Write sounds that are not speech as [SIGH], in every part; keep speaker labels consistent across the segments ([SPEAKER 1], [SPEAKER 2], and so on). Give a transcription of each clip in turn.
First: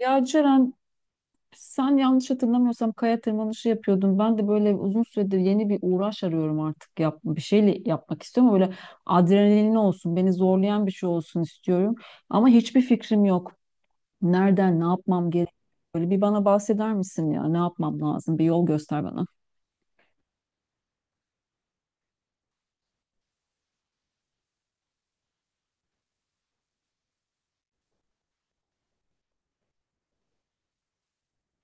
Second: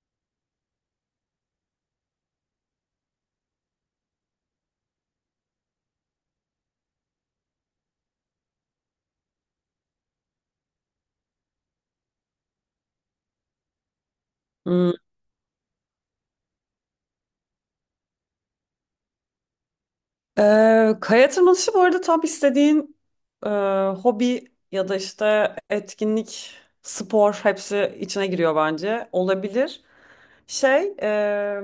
[SPEAKER 1] Ya Ceren sen yanlış hatırlamıyorsam kaya tırmanışı yapıyordun. Ben de böyle uzun süredir yeni bir uğraş arıyorum artık. Yap, bir şeyle yapmak istiyorum. Böyle adrenalinli olsun, beni zorlayan bir şey olsun istiyorum. Ama hiçbir fikrim yok. Nereden, ne
[SPEAKER 2] Hmm.
[SPEAKER 1] yapmam gerek? Böyle bir bana bahseder misin ya? Ne yapmam lazım? Bir yol göster bana.
[SPEAKER 2] Kaya tırmanışı bu arada tam istediğin e, hobi ya da işte etkinlik, spor hepsi içine giriyor bence. Olabilir. Şey, e,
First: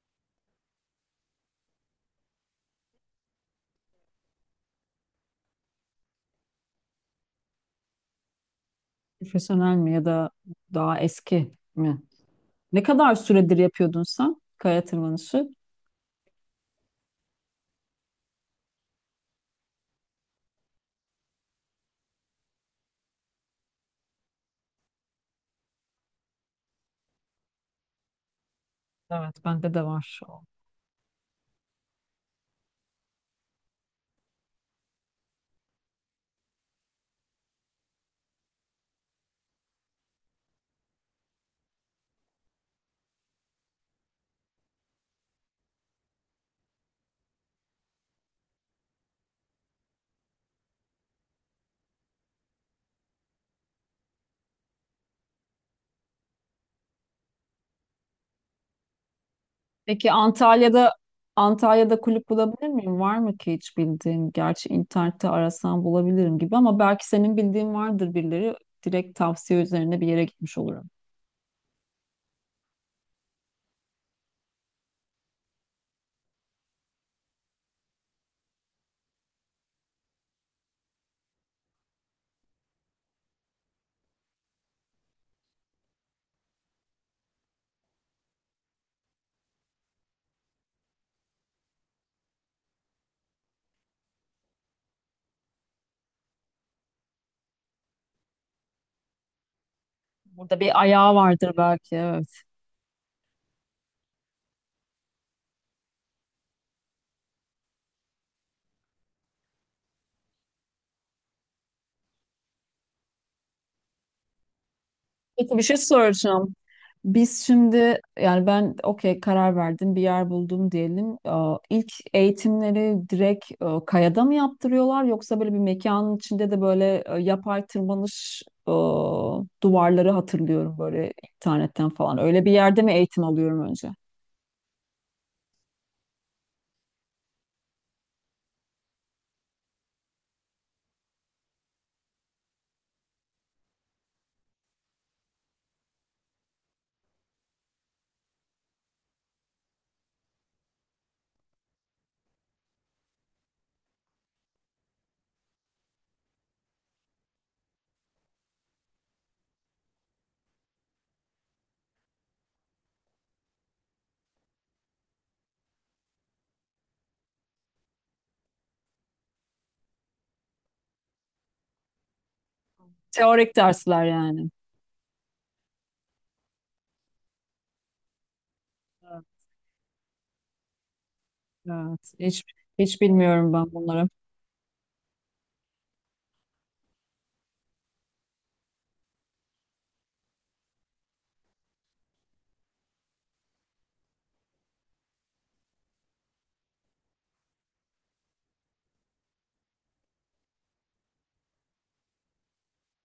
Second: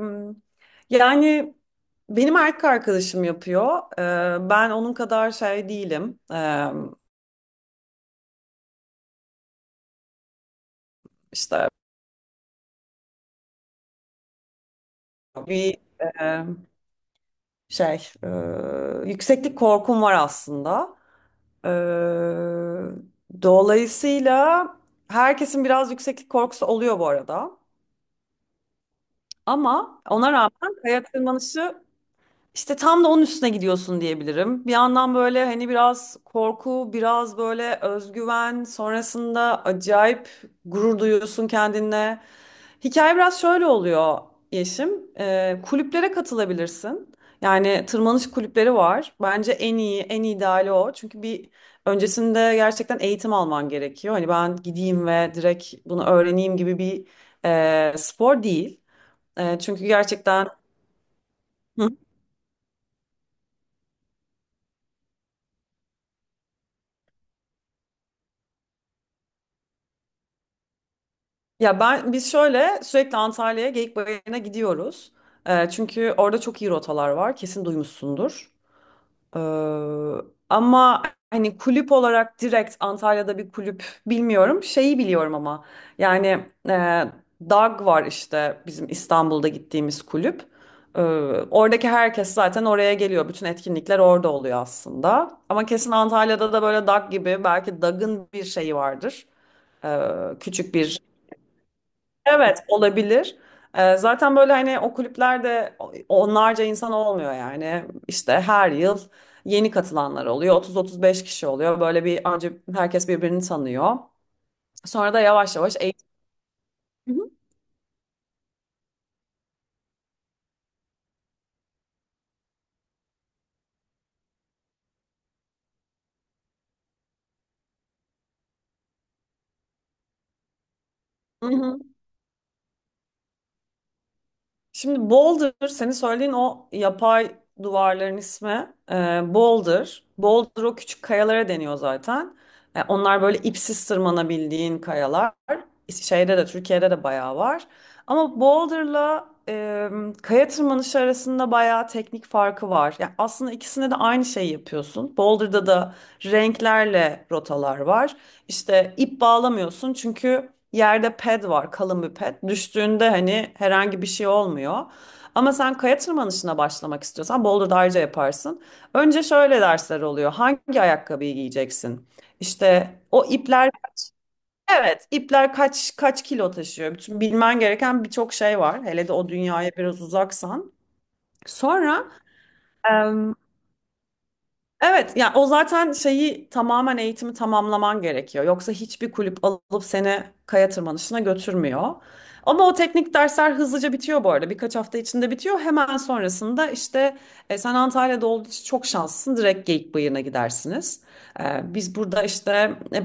[SPEAKER 2] yani benim erkek arkadaşım yapıyor. Ben onun kadar şey değilim. E,
[SPEAKER 1] Profesyonel mi ya da daha eski
[SPEAKER 2] işte
[SPEAKER 1] mi? Ne kadar süredir yapıyordun sen kaya tırmanışı?
[SPEAKER 2] bir e, şey, e, Yükseklik korkum var aslında. Ee, Dolayısıyla herkesin biraz yükseklik korkusu oluyor bu arada.
[SPEAKER 1] Evet, bende de
[SPEAKER 2] Ama
[SPEAKER 1] var.
[SPEAKER 2] ona rağmen kaya tırmanışı işte tam da onun üstüne gidiyorsun diyebilirim. Bir yandan böyle hani biraz korku, biraz böyle özgüven, sonrasında acayip gurur duyuyorsun kendinle. Hikaye biraz şöyle oluyor Yeşim. Kulüplere katılabilirsin. Yani tırmanış kulüpleri var. Bence en iyi, en ideali o. Çünkü bir öncesinde gerçekten eğitim alman gerekiyor. Hani ben gideyim ve direkt bunu öğreneyim gibi bir spor değil. Çünkü
[SPEAKER 1] Peki
[SPEAKER 2] gerçekten...
[SPEAKER 1] Antalya'da kulüp bulabilir miyim? Var mı ki hiç bildiğin? Gerçi internette arasam bulabilirim gibi ama belki senin bildiğin vardır birileri. Direkt tavsiye üzerine bir yere gitmiş olurum.
[SPEAKER 2] Ya biz şöyle sürekli Antalya'ya Geyik Bayırı'na gidiyoruz. Çünkü orada çok iyi rotalar var. Kesin duymuşsundur. Ee, ama hani kulüp olarak direkt Antalya'da bir kulüp bilmiyorum. Şeyi biliyorum ama yani e, DAG var işte bizim İstanbul'da gittiğimiz kulüp. Ee, Oradaki herkes zaten oraya geliyor. Bütün etkinlikler orada oluyor aslında. Ama kesin Antalya'da da böyle DAG gibi belki DAG'ın bir şeyi vardır. Ee,
[SPEAKER 1] Burada
[SPEAKER 2] küçük
[SPEAKER 1] bir
[SPEAKER 2] bir
[SPEAKER 1] ayağı vardır belki, evet.
[SPEAKER 2] Evet olabilir. Zaten böyle hani o kulüplerde onlarca insan olmuyor yani. İşte her yıl yeni katılanlar oluyor. 30-35 kişi oluyor. Böyle bir önce herkes birbirini tanıyor. Sonra da
[SPEAKER 1] Peki
[SPEAKER 2] yavaş
[SPEAKER 1] bir şey
[SPEAKER 2] yavaş eğitim.
[SPEAKER 1] soracağım. Biz şimdi yani ben okey karar verdim, bir yer buldum diyelim. Aa, İlk eğitimleri direkt kayada mı yaptırıyorlar, yoksa böyle bir mekanın içinde de böyle yapay tırmanış duvarları hatırlıyorum böyle
[SPEAKER 2] Hı hı.
[SPEAKER 1] internetten falan. Öyle bir yerde mi eğitim alıyorum önce?
[SPEAKER 2] Şimdi Boulder, senin söylediğin o yapay duvarların ismi Boulder. Boulder o küçük kayalara deniyor zaten. Onlar böyle ipsiz tırmanabildiğin kayalar. Şeyde de Türkiye'de de bayağı var. Ama Boulder'la kaya tırmanışı arasında bayağı teknik farkı var. Yani aslında ikisinde de aynı şeyi yapıyorsun. Boulder'da da renklerle rotalar var. İşte ip bağlamıyorsun çünkü yerde ped var, kalın bir ped. Düştüğünde hani herhangi bir şey olmuyor. Ama sen kaya tırmanışına başlamak istiyorsan Boulder Dağarcığı yaparsın. Önce şöyle dersler oluyor. Hangi ayakkabıyı giyeceksin? İşte o
[SPEAKER 1] Teorik
[SPEAKER 2] ipler
[SPEAKER 1] dersler yani.
[SPEAKER 2] evet ipler kaç kilo taşıyor? Bütün bilmen gereken birçok şey var. Hele de
[SPEAKER 1] Evet.
[SPEAKER 2] o dünyaya biraz uzaksan. Sonra
[SPEAKER 1] Evet, hiç bilmiyorum ben bunları.
[SPEAKER 2] Evet, ya o zaten şeyi tamamen eğitimi tamamlaman gerekiyor. Yoksa hiçbir kulüp alıp seni kaya tırmanışına götürmüyor. Ama o teknik dersler hızlıca bitiyor bu arada. Birkaç hafta içinde bitiyor. Hemen sonrasında işte sen Antalya'da olduğu için çok şanslısın. Direkt Geyikbayırı'na gidersiniz. Biz burada işte e,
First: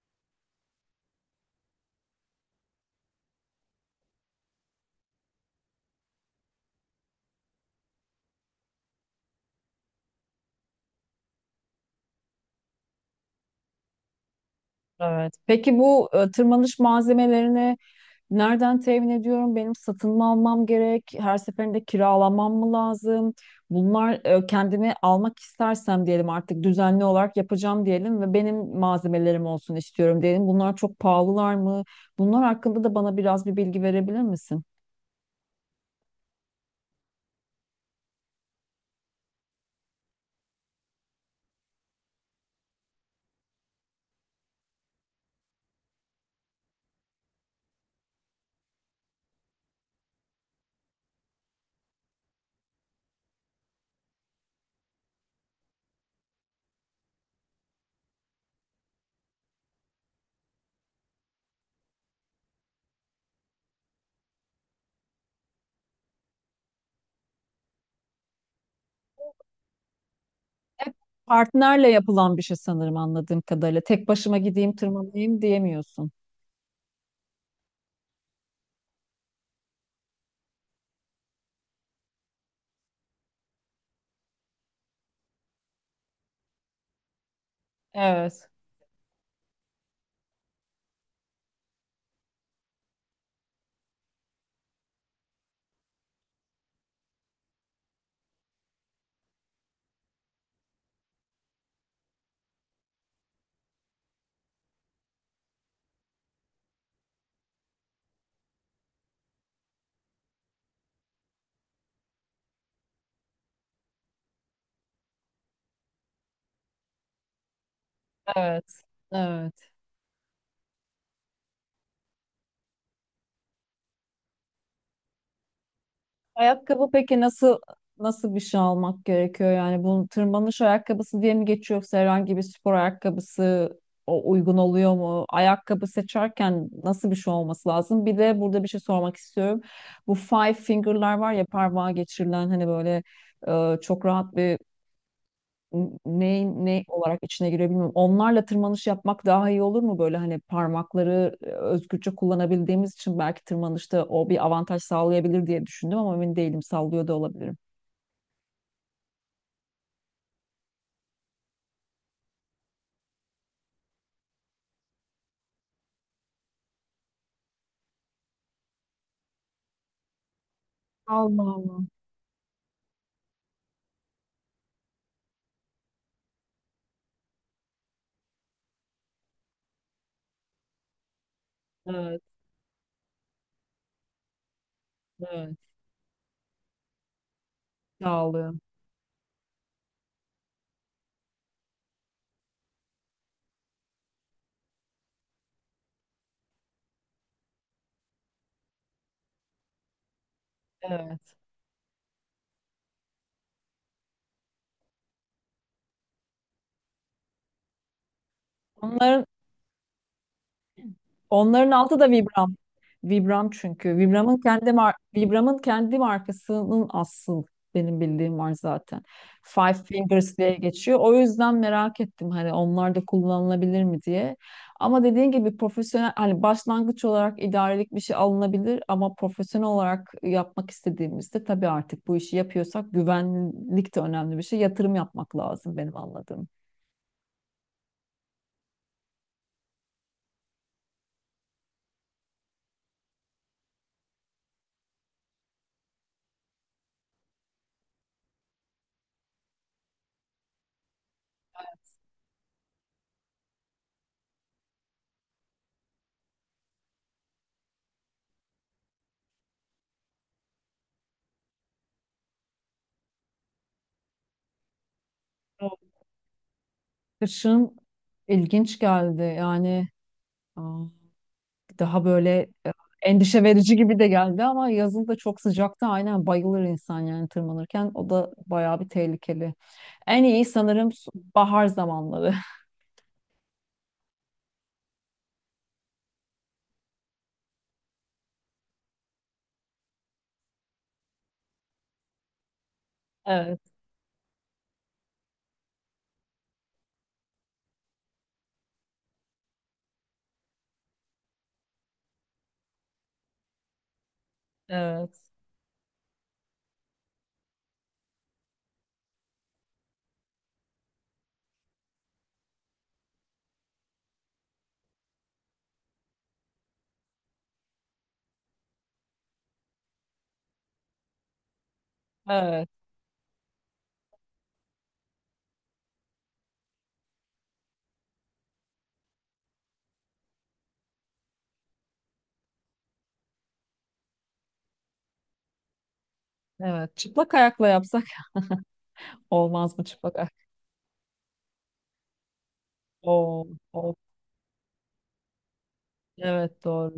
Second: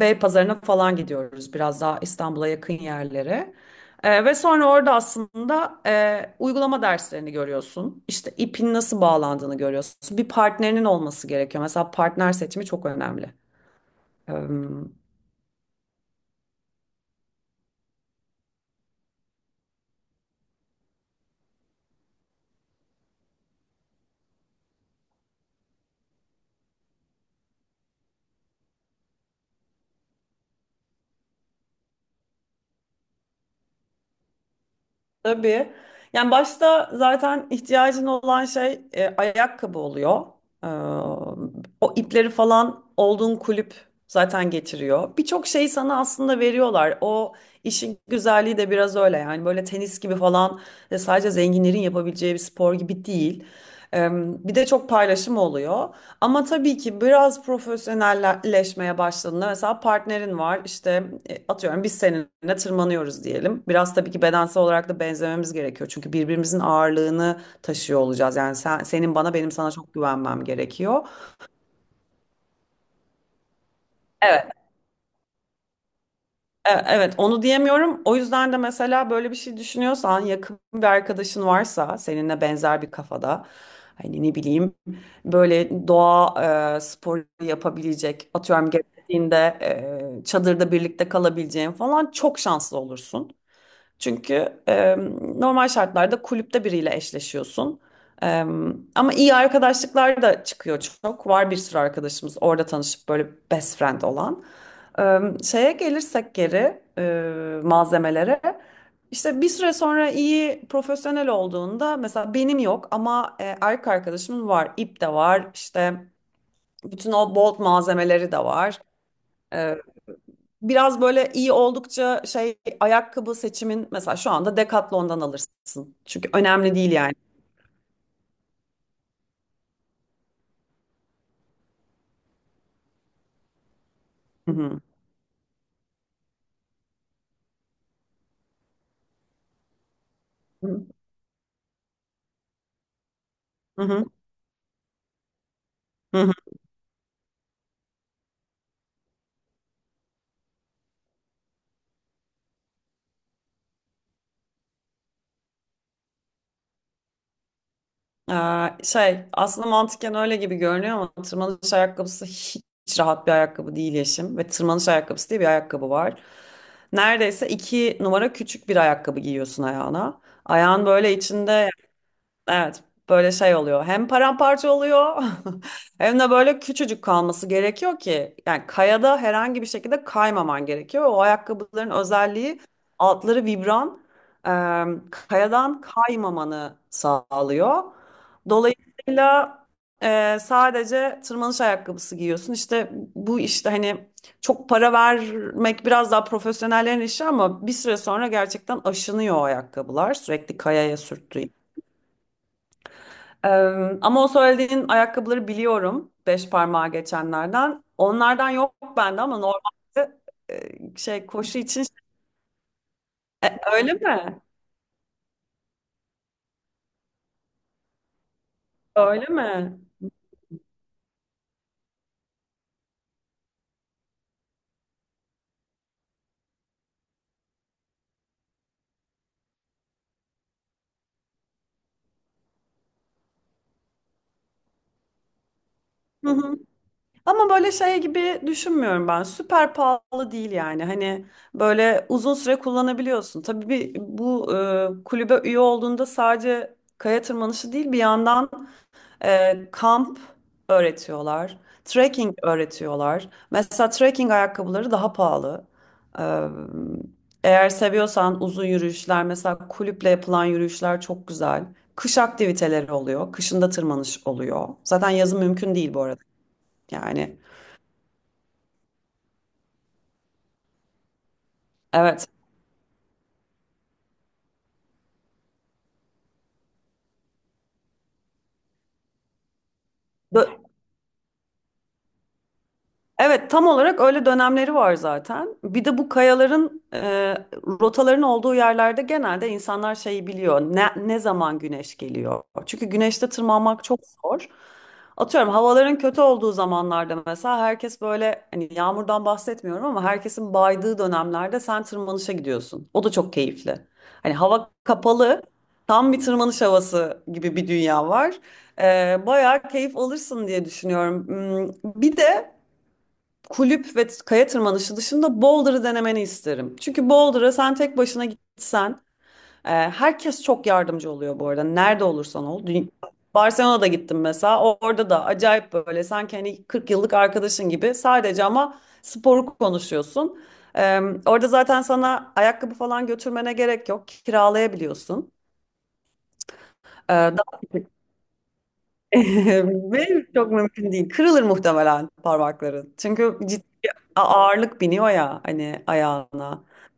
[SPEAKER 2] Beypazarı'na falan gidiyoruz. Biraz daha İstanbul'a yakın yerlere. Ve sonra orada aslında uygulama derslerini görüyorsun. İşte ipin nasıl bağlandığını görüyorsun. Bir partnerinin olması gerekiyor. Mesela partner seçimi çok önemli.
[SPEAKER 1] Evet. Peki bu tırmanış malzemelerini nereden temin ediyorum? Benim satın mı almam gerek? Her seferinde kiralamam mı lazım? Bunlar kendimi almak istersem diyelim, artık düzenli olarak yapacağım diyelim ve benim malzemelerim olsun istiyorum diyelim. Bunlar çok pahalılar mı? Bunlar hakkında da bana biraz bir bilgi verebilir misin?
[SPEAKER 2] Tabii. Yani başta zaten ihtiyacın olan şey ayakkabı oluyor. Ee, O ipleri falan olduğun kulüp zaten getiriyor. Birçok şeyi sana aslında veriyorlar. O işin güzelliği de biraz öyle. Yani böyle tenis gibi falan sadece zenginlerin yapabileceği bir spor gibi değil. Ee, Bir de çok paylaşım oluyor. Ama tabii ki biraz profesyonelleşmeye başladığında mesela partnerin var işte atıyorum biz seninle tırmanıyoruz diyelim. Biraz tabii ki bedensel olarak da benzememiz gerekiyor. Çünkü birbirimizin ağırlığını taşıyor olacağız. Yani sen, senin bana benim sana çok güvenmem
[SPEAKER 1] Hep
[SPEAKER 2] gerekiyor.
[SPEAKER 1] partnerle yapılan bir şey sanırım anladığım kadarıyla. Tek başıma gideyim tırmanayım diyemiyorsun.
[SPEAKER 2] Evet, onu diyemiyorum. O yüzden de mesela böyle bir şey düşünüyorsan, yakın bir arkadaşın varsa seninle benzer bir kafada, hani ne bileyim, böyle doğa sporu yapabilecek,
[SPEAKER 1] Evet,
[SPEAKER 2] atıyorum gerektiğinde çadırda birlikte kalabileceğin falan çok şanslı olursun. Çünkü normal şartlarda kulüpte biriyle eşleşiyorsun. E, Ama iyi arkadaşlıklar da çıkıyor çok. Var bir sürü arkadaşımız orada tanışıp böyle best friend olan. Şeye gelirsek geri malzemelere. İşte bir süre sonra iyi profesyonel olduğunda mesela benim yok ama erkek arkadaşımın var. İp de var işte bütün o bolt malzemeleri de var.
[SPEAKER 1] evet, evet.
[SPEAKER 2] Biraz böyle iyi oldukça şey ayakkabı seçimin mesela şu anda Decathlon'dan alırsın. Çünkü önemli
[SPEAKER 1] Ayakkabı
[SPEAKER 2] değil yani.
[SPEAKER 1] peki nasıl bir şey almak gerekiyor? Yani bu tırmanış ayakkabısı diye mi geçiyor, yoksa herhangi bir spor ayakkabısı o
[SPEAKER 2] Hı
[SPEAKER 1] uygun
[SPEAKER 2] hı.
[SPEAKER 1] oluyor mu? Ayakkabı seçerken nasıl bir şey olması lazım? Bir de burada bir şey sormak istiyorum. Bu five finger'lar var ya, parmağa geçirilen, hani böyle
[SPEAKER 2] Hı
[SPEAKER 1] çok
[SPEAKER 2] hı.
[SPEAKER 1] rahat bir
[SPEAKER 2] Hı hı.
[SPEAKER 1] neyin ne olarak içine giriyor bilmiyorum. Onlarla tırmanış yapmak daha iyi olur mu? Böyle hani parmakları özgürce kullanabildiğimiz için belki tırmanışta o bir avantaj sağlayabilir diye düşündüm, ama emin değilim. Sallıyor da olabilirim.
[SPEAKER 2] Şey aslında mantıken öyle gibi görünüyor ama tırmanış ayakkabısı hiç rahat bir ayakkabı değil Yeşim. Ve tırmanış ayakkabısı diye bir ayakkabı var. Neredeyse iki numara küçük bir ayakkabı giyiyorsun ayağına. Ayağın böyle
[SPEAKER 1] Allah
[SPEAKER 2] içinde
[SPEAKER 1] Allah.
[SPEAKER 2] Evet, böyle şey oluyor. Hem paramparça oluyor [LAUGHS] hem de böyle küçücük kalması gerekiyor ki yani kayada herhangi bir şekilde kaymaman gerekiyor. O ayakkabıların
[SPEAKER 1] Evet,
[SPEAKER 2] özelliği altları
[SPEAKER 1] evet.
[SPEAKER 2] kayadan kaymamanı sağlıyor.
[SPEAKER 1] Sağlıyor.
[SPEAKER 2] Dolayısıyla sadece tırmanış ayakkabısı giyiyorsun. İşte bu işte hani çok para vermek biraz daha profesyonellerin işi ama bir süre sonra gerçekten aşınıyor o ayakkabılar sürekli kayaya
[SPEAKER 1] Evet.
[SPEAKER 2] sürttüğü ee, ama o söylediğin ayakkabıları biliyorum. Beş parmağa geçenlerden. Onlardan yok bende
[SPEAKER 1] Onların
[SPEAKER 2] ama normalde şey koşu
[SPEAKER 1] onların
[SPEAKER 2] için şey,
[SPEAKER 1] altı da Vibram. Vibram
[SPEAKER 2] Öyle
[SPEAKER 1] çünkü.
[SPEAKER 2] mi?
[SPEAKER 1] Vibram'ın kendi markasının asıl benim bildiğim var zaten.
[SPEAKER 2] Öyle
[SPEAKER 1] Five
[SPEAKER 2] mi?
[SPEAKER 1] Fingers diye geçiyor. O yüzden merak ettim, hani onlar da kullanılabilir mi diye. Ama dediğin gibi profesyonel, hani başlangıç olarak idarelik bir şey alınabilir ama profesyonel olarak yapmak istediğimizde, tabii artık bu işi yapıyorsak, güvenlik de önemli bir şey. Yatırım yapmak lazım benim
[SPEAKER 2] Hı
[SPEAKER 1] anladığım.
[SPEAKER 2] hı. Ama böyle şey gibi düşünmüyorum ben. Süper pahalı değil yani. Hani böyle uzun süre kullanabiliyorsun. Tabii bir, bu kulübe üye olduğunda sadece kaya tırmanışı değil bir yandan kamp öğretiyorlar. Trekking öğretiyorlar. Mesela trekking ayakkabıları daha pahalı. Ee, Eğer seviyorsan uzun yürüyüşler, mesela kulüple yapılan yürüyüşler çok güzel. Kış aktiviteleri oluyor. Kışında tırmanış oluyor. Zaten yazın mümkün değil bu arada. Yani
[SPEAKER 1] Kışın ilginç geldi yani. Aa, daha
[SPEAKER 2] evet.
[SPEAKER 1] böyle endişe verici gibi de geldi ama yazın da çok sıcakta aynen bayılır insan yani tırmanırken. O da bayağı bir tehlikeli. En iyi
[SPEAKER 2] Bö-
[SPEAKER 1] sanırım bahar zamanları. [LAUGHS]
[SPEAKER 2] Evet, tam olarak öyle dönemleri var zaten. Bir de bu kayaların rotaların olduğu yerlerde genelde insanlar şeyi biliyor. Ne zaman güneş geliyor? Çünkü güneşte
[SPEAKER 1] Evet,
[SPEAKER 2] tırmanmak çok zor. Atıyorum havaların kötü olduğu zamanlarda mesela herkes böyle hani yağmurdan bahsetmiyorum ama herkesin baydığı dönemlerde sen tırmanışa gidiyorsun. O da çok keyifli. Hani hava
[SPEAKER 1] evet,
[SPEAKER 2] kapalı, tam bir tırmanış havası gibi bir dünya var. E, Bayağı keyif alırsın diye düşünüyorum. Hmm, bir de kulüp ve kaya tırmanışı dışında Boulder'ı denemeni isterim. Çünkü Boulder'a sen tek başına gitsen, herkes çok yardımcı oluyor bu arada. Nerede olursan ol.
[SPEAKER 1] evet,
[SPEAKER 2] Barcelona'da gittim mesela. Orada da acayip böyle sanki hani 40 yıllık arkadaşın gibi sadece ama sporu konuşuyorsun. E, Orada zaten sana ayakkabı falan götürmene gerek yok. Kiralayabiliyorsun.
[SPEAKER 1] evet.
[SPEAKER 2] E,
[SPEAKER 1] Çıplak
[SPEAKER 2] daha-
[SPEAKER 1] ayakla yapsak [LAUGHS] olmaz mı
[SPEAKER 2] [LAUGHS] Ve
[SPEAKER 1] çıplak ayak?
[SPEAKER 2] çok mümkün değil. Kırılır muhtemelen parmakların. Çünkü
[SPEAKER 1] Oo,
[SPEAKER 2] ciddi
[SPEAKER 1] oo.
[SPEAKER 2] ağırlık biniyor ya hani ayağına.
[SPEAKER 1] Evet doğru.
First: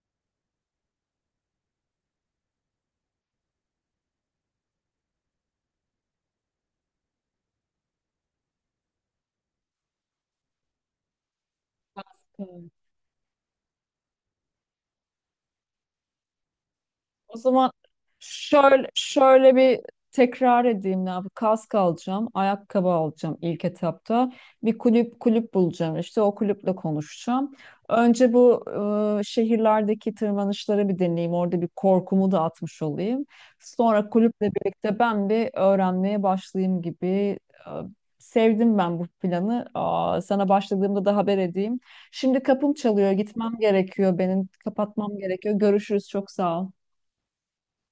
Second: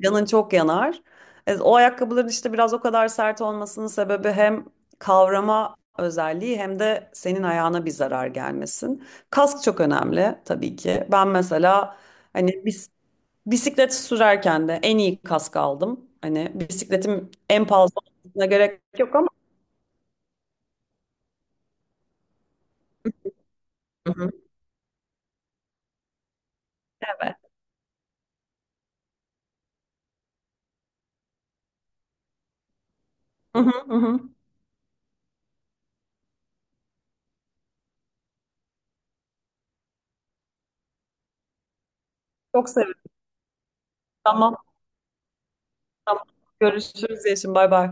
[SPEAKER 2] Canın çok yanar. O ayakkabıların işte biraz o kadar sert olmasının sebebi hem kavrama özelliği hem de senin ayağına bir zarar gelmesin. Kask çok önemli tabii ki. Ben mesela hani bisiklet sürerken de en iyi kask aldım. Hani bisikletim
[SPEAKER 1] O
[SPEAKER 2] en
[SPEAKER 1] zaman
[SPEAKER 2] pahalı olmasına gerek
[SPEAKER 1] şöyle
[SPEAKER 2] yok ama
[SPEAKER 1] şöyle bir tekrar edeyim ne yapayım. Kask alacağım, ayakkabı alacağım ilk
[SPEAKER 2] Hı hı.
[SPEAKER 1] etapta. Bir kulüp bulacağım, işte o kulüple
[SPEAKER 2] Evet.
[SPEAKER 1] konuşacağım. Önce bu şehirlerdeki tırmanışları bir deneyeyim. Orada bir korkumu da atmış olayım.
[SPEAKER 2] Hı hı, hı
[SPEAKER 1] Sonra
[SPEAKER 2] hı.
[SPEAKER 1] kulüple birlikte ben bir öğrenmeye başlayayım gibi. e, Sevdim ben bu planı. Aa, sana başladığımda da haber edeyim. Şimdi
[SPEAKER 2] Çok
[SPEAKER 1] kapım
[SPEAKER 2] sevindim.
[SPEAKER 1] çalıyor, gitmem gerekiyor benim.
[SPEAKER 2] Tamam,
[SPEAKER 1] Kapatmam gerekiyor. Görüşürüz,
[SPEAKER 2] tamam.
[SPEAKER 1] çok sağ ol.
[SPEAKER 2] Görüşürüz Yeşim. Bay bay.